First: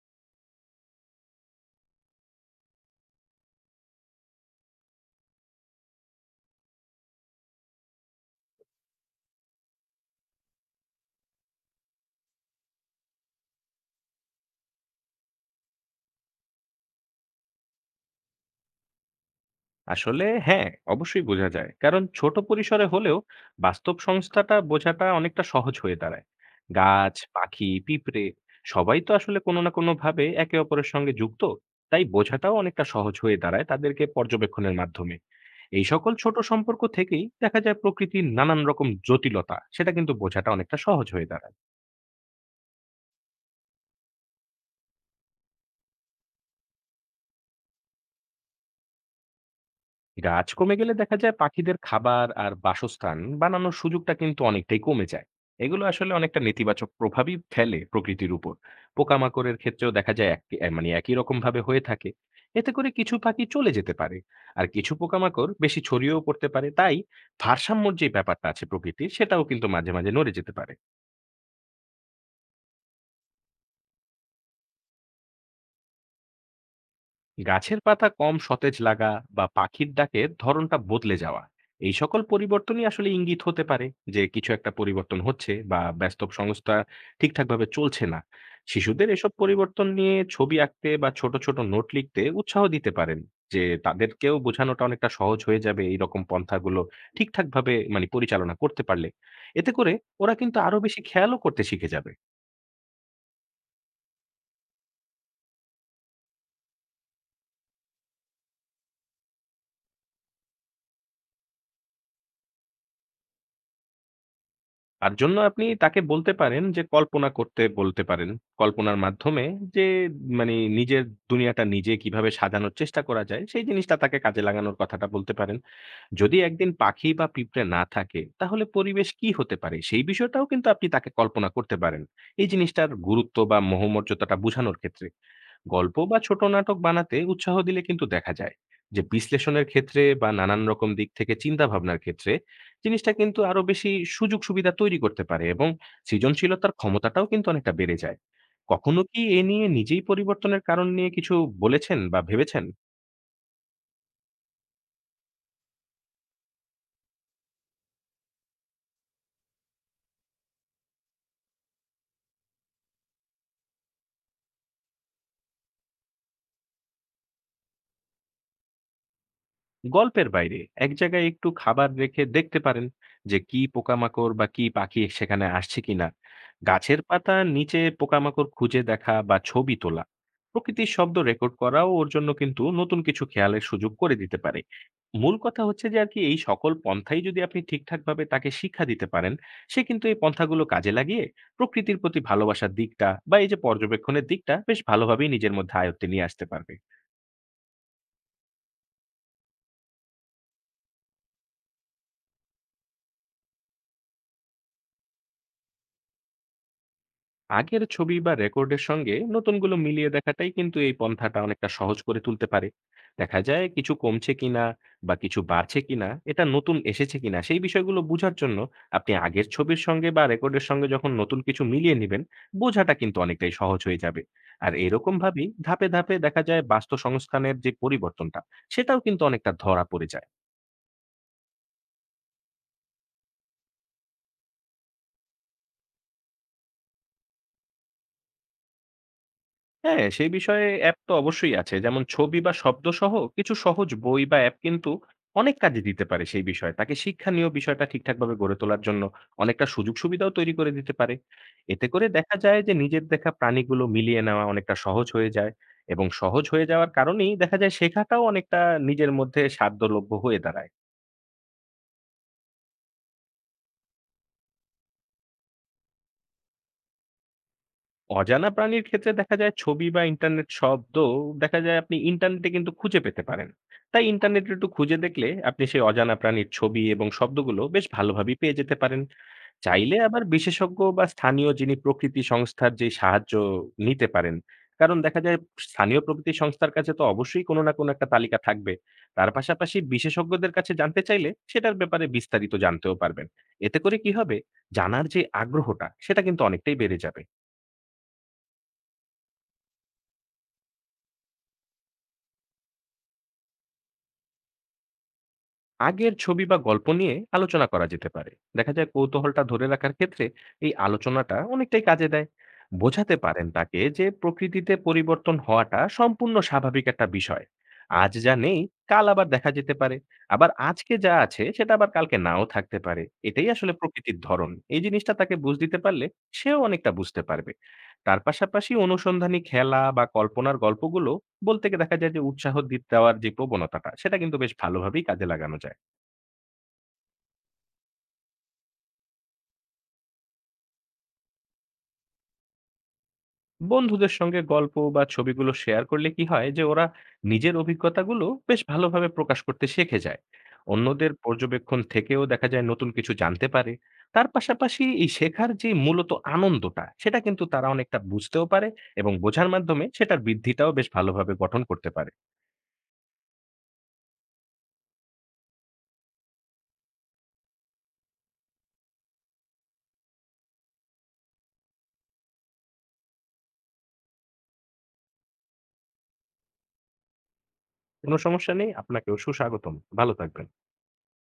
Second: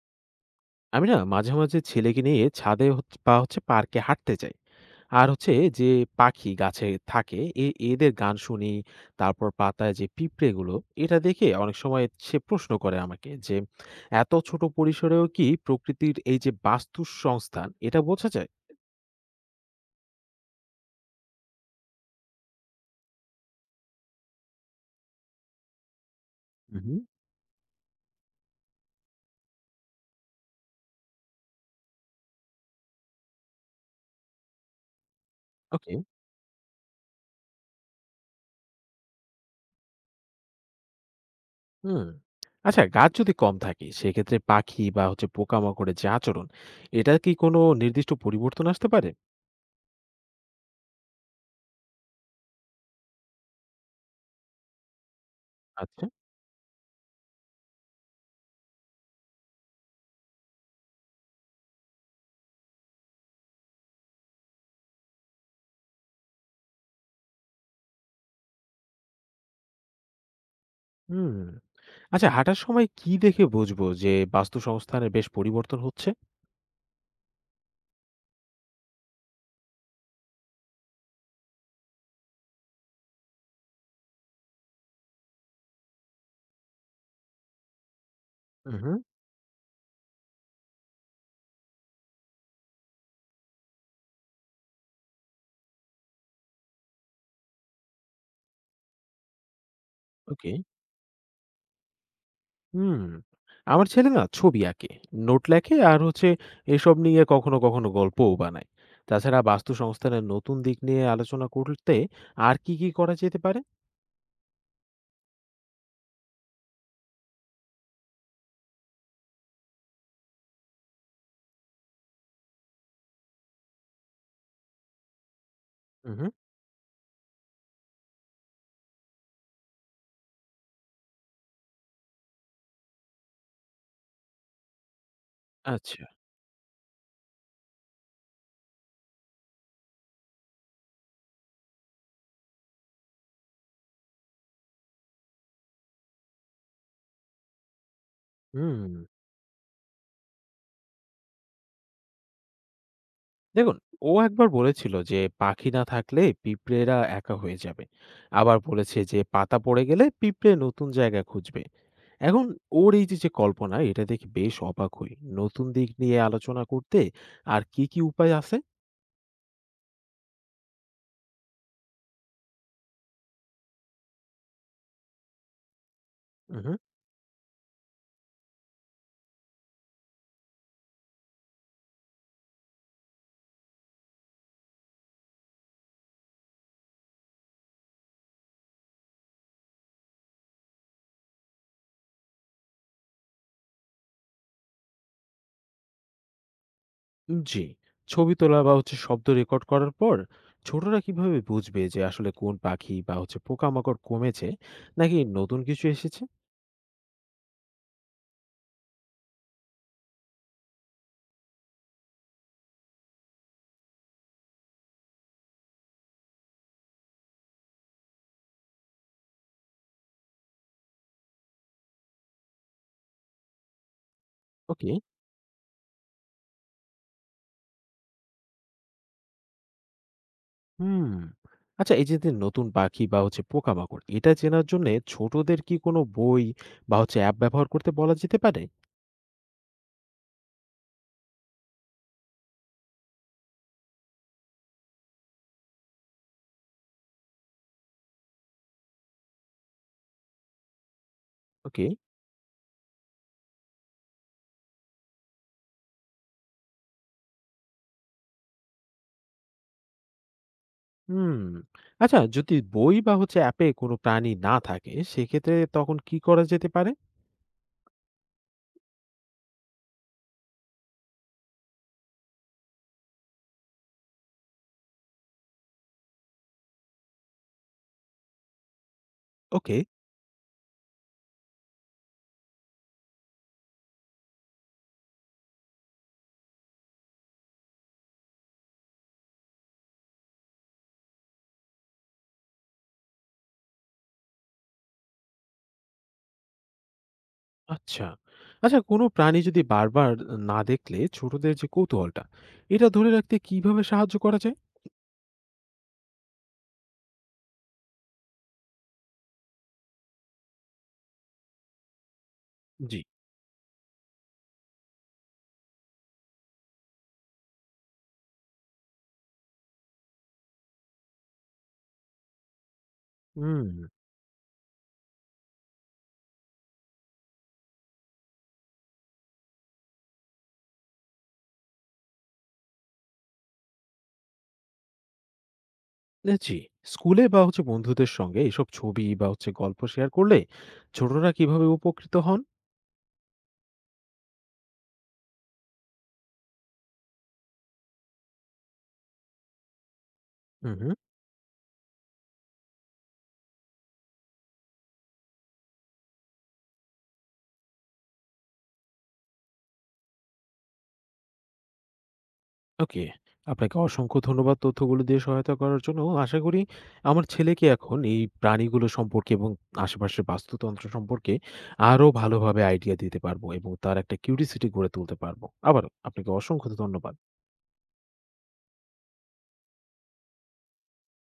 আমি না মাঝে, মাঝে ছেলেকে নিয়ে ছাদে বা পার্কে হাঁটতে যাই। আর যে পাখি গাছে থাকে এদের গান শুনি। তারপর পাতায় যে পিঁপড়েগুলো এটা দেখে অনেক সময় সে প্রশ্ন করে আমাকে যে, "এত ছোট পরিসরেও কি প্রকৃতির এই যে বাস্তু সংস্থান এটা বোঝা যায়?" আসলে হ্যাঁ, অবশ্যই বোঝা যায়। কারণ ছোট পরিসরে হলেও বাস্তব সংস্থাটা বোঝাটা অনেকটা সহজ হয়ে দাঁড়ায়। হু, হুম। গাছ, পাখি, পিঁপড়ে সবাই তো আসলে কোনো না কোনোভাবে একে অপরের সঙ্গে যুক্ত। তাই বোঝাটাও অনেকটা সহজ হয়ে দাঁড়ায় তাদেরকে পর্যবেক্ষণের মাধ্যমে। এই ওকে, সকল ছোট সম্পর্ক থেকেই দেখা যায় প্রকৃতির নানান রকম জটিলতা, সেটা কিন্তু বোঝাটা অনেকটা সহজ হয়ে দাঁড়ায়। হুম। আচ্ছা, গাছ যদি কম থাকে সেক্ষেত্রে পাখি বা পোকামাকড়ের যে আচরণ, এটা কি কোনো নির্দিষ্ট পরিবর্তন আসতে পারে? গাছ কমে গেলে দেখা যায় পাখিদের খাবার আর বাসস্থান বানানোর সুযোগটা কিন্তু অনেকটাই কমে যায়। এগুলো আচ্ছা, আসলে অনেকটা নেতিবাচক প্রভাবই ফেলে প্রকৃতির উপর। পোকামাকড়ের ক্ষেত্রেও দেখা যায় এক মানে একই রকম ভাবে হয়ে থাকে। এতে করে কিছু পাখি চলে যেতে পারে, আর কিছু পোকামাকড় বেশি ছড়িয়েও পড়তে পারে। তাই ভারসাম্যর যে ব্যাপারটা আছে প্রকৃতির, সেটাও কিন্তু মাঝে মাঝে নড়ে যেতে পারে। হুম। আচ্ছা, হাঁটার সময় কি দেখে বুঝবো যে বাস্তু সংস্থানের বেশ পরিবর্তন হচ্ছে? গাছের পাতা কম সতেজ লাগা বা পাখির ডাকের ধরনটা বদলে যাওয়া, এই সকল পরিবর্তনই আসলে ইঙ্গিত হতে পারে যে কিছু একটা পরিবর্তন হচ্ছে বা ব্যস্ত সংস্থা ঠিকঠাকভাবে চলছে না। হুম। শিশুদের এসব পরিবর্তন নিয়ে ছবি আঁকতে বা ছোট ছোট নোট লিখতে উৎসাহ দিতে পারেন, যে তাদেরকেও বোঝানোটা অনেকটা সহজ হয়ে যাবে। এই রকম পন্থাগুলো ঠিকঠাকভাবে মানে পরিচালনা করতে পারলে এতে করে ওরা ওকে। কিন্তু আরো বেশি খেয়ালও করতে শিখে যাবে। হুম। আমার ছেলে না ছবি আঁকে, নোট লেখে, আর এসব নিয়ে কখনো কখনো গল্পও বানায়। তাছাড়া বাস্তু সংস্থানের নতুন দিক নিয়ে আলোচনা করতে আর কি কি করা যেতে পারে? তার জন্য আপনি তাকে বলতে পারেন যে কল্পনা করতে বলতে পারেন। কল্পনার মাধ্যমে যে মানে নিজের দুনিয়াটা নিজে কিভাবে সাজানোর চেষ্টা করা যায়, সেই জিনিসটা তাকে কাজে লাগানোর কথাটা বলতে পারেন। হুম। যদি একদিন পাখি বা পিঁপড়ে না থাকে, তাহলে পরিবেশ কি হতে পারে? সেই বিষয়টাও কিন্তু আপনি তাকে কল্পনা করতে পারেন। এই জিনিসটার গুরুত্ব বা মহোমর্যাদাটা বুঝানোর ক্ষেত্রে। গল্প আচ্ছা। বা ছোট নাটক বানাতে উৎসাহ দিলে কিন্তু দেখা যায় যে বিশ্লেষণের ক্ষেত্রে বা নানান রকম দিক থেকে চিন্তা ভাবনার ক্ষেত্রে জিনিসটা কিন্তু আরো বেশি সুযোগ সুবিধা তৈরি করতে পারে, এবং সৃজনশীলতার ক্ষমতাটাও কিন্তু অনেকটা বেড়ে যায়। হুম। কখনো কি এ নিয়ে নিজেই পরিবর্তনের কারণ নিয়ে কিছু বলেছেন বা ভেবেছেন? দেখুন, ও একবার বলেছিল যে পাখি না থাকলে পিঁপড়েরা একা হয়ে যাবে। আবার বলেছে যে পাতা পড়ে গেলে পিঁপড়ে নতুন জায়গা খুঁজবে। এখন ওর এই যে কল্পনা এটা দেখে বেশ অবাক হই। নতুন দিক নিয়ে আলোচনা করতে আর কি, কি উপায় আছে? গল্পের বাইরে এক জায়গায় একটু খাবার রেখে দেখতে পারেন যে কি পোকামাকড় বা কি পাখি সেখানে আসছে কিনা। উহু। গাছের পাতা নিচে পোকামাকড় খুঁজে দেখা বা ছবি তোলা, প্রকৃতির শব্দ রেকর্ড করাও ওর জন্য কিন্তু নতুন কিছু খেয়ালের সুযোগ করে দিতে পারে। মূল কথা হচ্ছে যে আর কি এই সকল পন্থাই যদি আপনি ঠিকঠাকভাবে তাকে শিক্ষা দিতে পারেন, সে কিন্তু এই পন্থাগুলো কাজে লাগিয়ে প্রকৃতির প্রতি ভালোবাসার দিকটা বা এই যে পর্যবেক্ষণের দিকটা বেশ ভালোভাবেই নিজের মধ্যে আয়ত্তে নিয়ে আসতে পারবে। জি, ছবি তোলা বা শব্দ রেকর্ড করার পর ছোটরা কিভাবে বুঝবে যে আসলে কোন পাখি বা পোকামাকড় কমেছে, নাকি নতুন কিছু এসেছে? আগের ছবি বা রেকর্ডের সঙ্গে নতুনগুলো মিলিয়ে দেখাটাই কিন্তু এই পন্থাটা অনেকটা সহজ করে তুলতে পারে। দেখা যায় কিছু কমছে কিনা বা কিছু বাড়ছে কিনা, এটা নতুন এসেছে কিনা, সেই বিষয়গুলো বোঝার জন্য আপনি আগের ছবির সঙ্গে বা রেকর্ডের সঙ্গে যখন নতুন কিছু মিলিয়ে নেবেন, বোঝাটা কিন্তু অনেকটাই সহজ হয়ে যাবে। আর ওকে, এরকম ভাবেই ধাপে ধাপে দেখা যায় বাস্তু সংস্থানের যে পরিবর্তনটা, সেটাও কিন্তু অনেকটা ধরা পড়ে যায়। হুম। আচ্ছা, এই যে যে নতুন পাখি বা পোকামাকড় এটা চেনার জন্যে ছোটদের কি কোনো বই বা অ্যাপ ব্যবহার করতে বলা যেতে পারে? হ্যাঁ, সেই বিষয়ে অ্যাপ তো অবশ্যই আছে। যেমন ছবি বা শব্দসহ কিছু সহজ বই বা অ্যাপ কিন্তু অনেক কাজে দিতে পারে সেই বিষয়ে। তাকে শিক্ষণীয় বিষয়টা ঠিকঠাকভাবে গড়ে তোলার জন্য অনেকটা সুযোগ সুবিধাও তৈরি করে দিতে পারে। ওকে। এতে করে দেখা যায় যে নিজের দেখা প্রাণীগুলো মিলিয়ে নেওয়া অনেকটা সহজ হয়ে যায়, এবং সহজ হয়ে যাওয়ার কারণেই দেখা যায় শেখাটাও অনেকটা নিজের মধ্যে সাধ্যলভ্য হয়ে দাঁড়ায়। হুম। আচ্ছা, যদি বই বা অ্যাপে কোনো প্রাণী না থাকে সেক্ষেত্রে তখন কি করা যেতে পারে? অজানা প্রাণীর ক্ষেত্রে দেখা যায় ছবি বা ইন্টারনেট শব্দ, দেখা যায় আপনি ইন্টারনেটে কিন্তু খুঁজে পেতে পারেন। তাই ইন্টারনেটে একটু খুঁজে দেখলে আপনি সেই অজানা প্রাণীর ছবি এবং শব্দগুলো বেশ ভালোভাবেই পেয়ে যেতে পারেন। ওকে। চাইলে আবার বিশেষজ্ঞ বা স্থানীয় যিনি প্রকৃতি সংস্থার যে সাহায্য নিতে পারেন। কারণ দেখা যায় স্থানীয় প্রকৃতি সংস্থার কাছে তো অবশ্যই কোনো না কোনো একটা তালিকা থাকবে। তার পাশাপাশি বিশেষজ্ঞদের কাছে জানতে চাইলে সেটার ব্যাপারে বিস্তারিত জানতেও পারবেন। এতে করে কি হবে, জানার যে আগ্রহটা সেটা কিন্তু অনেকটাই বেড়ে যাবে। আচ্ছা। আচ্ছা, কোনো প্রাণী যদি বারবার না দেখলে ছোটদের যে কৌতূহলটা, এটা ধরে রাখতে কিভাবে সাহায্য করা যায়? আগের ছবি বা গল্প নিয়ে আলোচনা করা যেতে পারে। দেখা যায় কৌতূহলটা ধরে রাখার ক্ষেত্রে এই আলোচনাটা অনেকটাই কাজে দেয়। জি। বোঝাতে পারেন তাকে যে প্রকৃতিতে পরিবর্তন হওয়াটা সম্পূর্ণ স্বাভাবিক একটা বিষয়। আজ যা নেই কাল আবার দেখা যেতে পারে, আবার আজকে যা আছে সেটা আবার কালকে নাও থাকতে পারে। এটাই হুম। আসলে প্রকৃতির ধরন। এই জিনিসটা তাকে বুঝ দিতে পারলে সেও অনেকটা বুঝতে পারবে। তার পাশাপাশি অনুসন্ধানী খেলা বা কল্পনার গল্পগুলো বলতে গিয়ে দেখা যায় যে উৎসাহ দেওয়ার যে প্রবণতাটা সেটা কিন্তু বেশ ভালোভাবেই কাজে লাগানো যায়। না, জি। স্কুলে বা বন্ধুদের সঙ্গে এসব ছবি বা গল্প শেয়ার করলে ছোটরা কিভাবে উপকৃত হন? বন্ধুদের সঙ্গে গল্প বা ছবিগুলো শেয়ার করলে কি হয় যে ওরা নিজের অভিজ্ঞতাগুলো বেশ ভালোভাবে প্রকাশ করতে শিখে যায়। হুম। অন্যদের পর্যবেক্ষণ থেকেও দেখা যায় নতুন কিছু জানতে পারে। তার পাশাপাশি এই শেখার যে মূলত আনন্দটা সেটা কিন্তু তারা অনেকটা বুঝতেও পারে, এবং বোঝার মাধ্যমে সেটার বৃদ্ধিটাও বেশ ভালোভাবে গঠন করতে পারে। ওকে। আপনাকে অসংখ্য ধন্যবাদ তথ্যগুলো দিয়ে সহায়তা করার জন্য। আশা করি আমার ছেলেকে এখন এই প্রাণীগুলো সম্পর্কে এবং আশেপাশের বাস্তুতন্ত্র সম্পর্কে আরো ভালোভাবে আইডিয়া দিতে পারবো এবং তার একটা কিউরিসিটি গড়ে তুলতে পারবো। আবারও আপনাকে অসংখ্য ধন্যবাদ। কোনো সমস্যা নেই, আপনাকেও সুস্বাগতম। ভালো থাকবেন।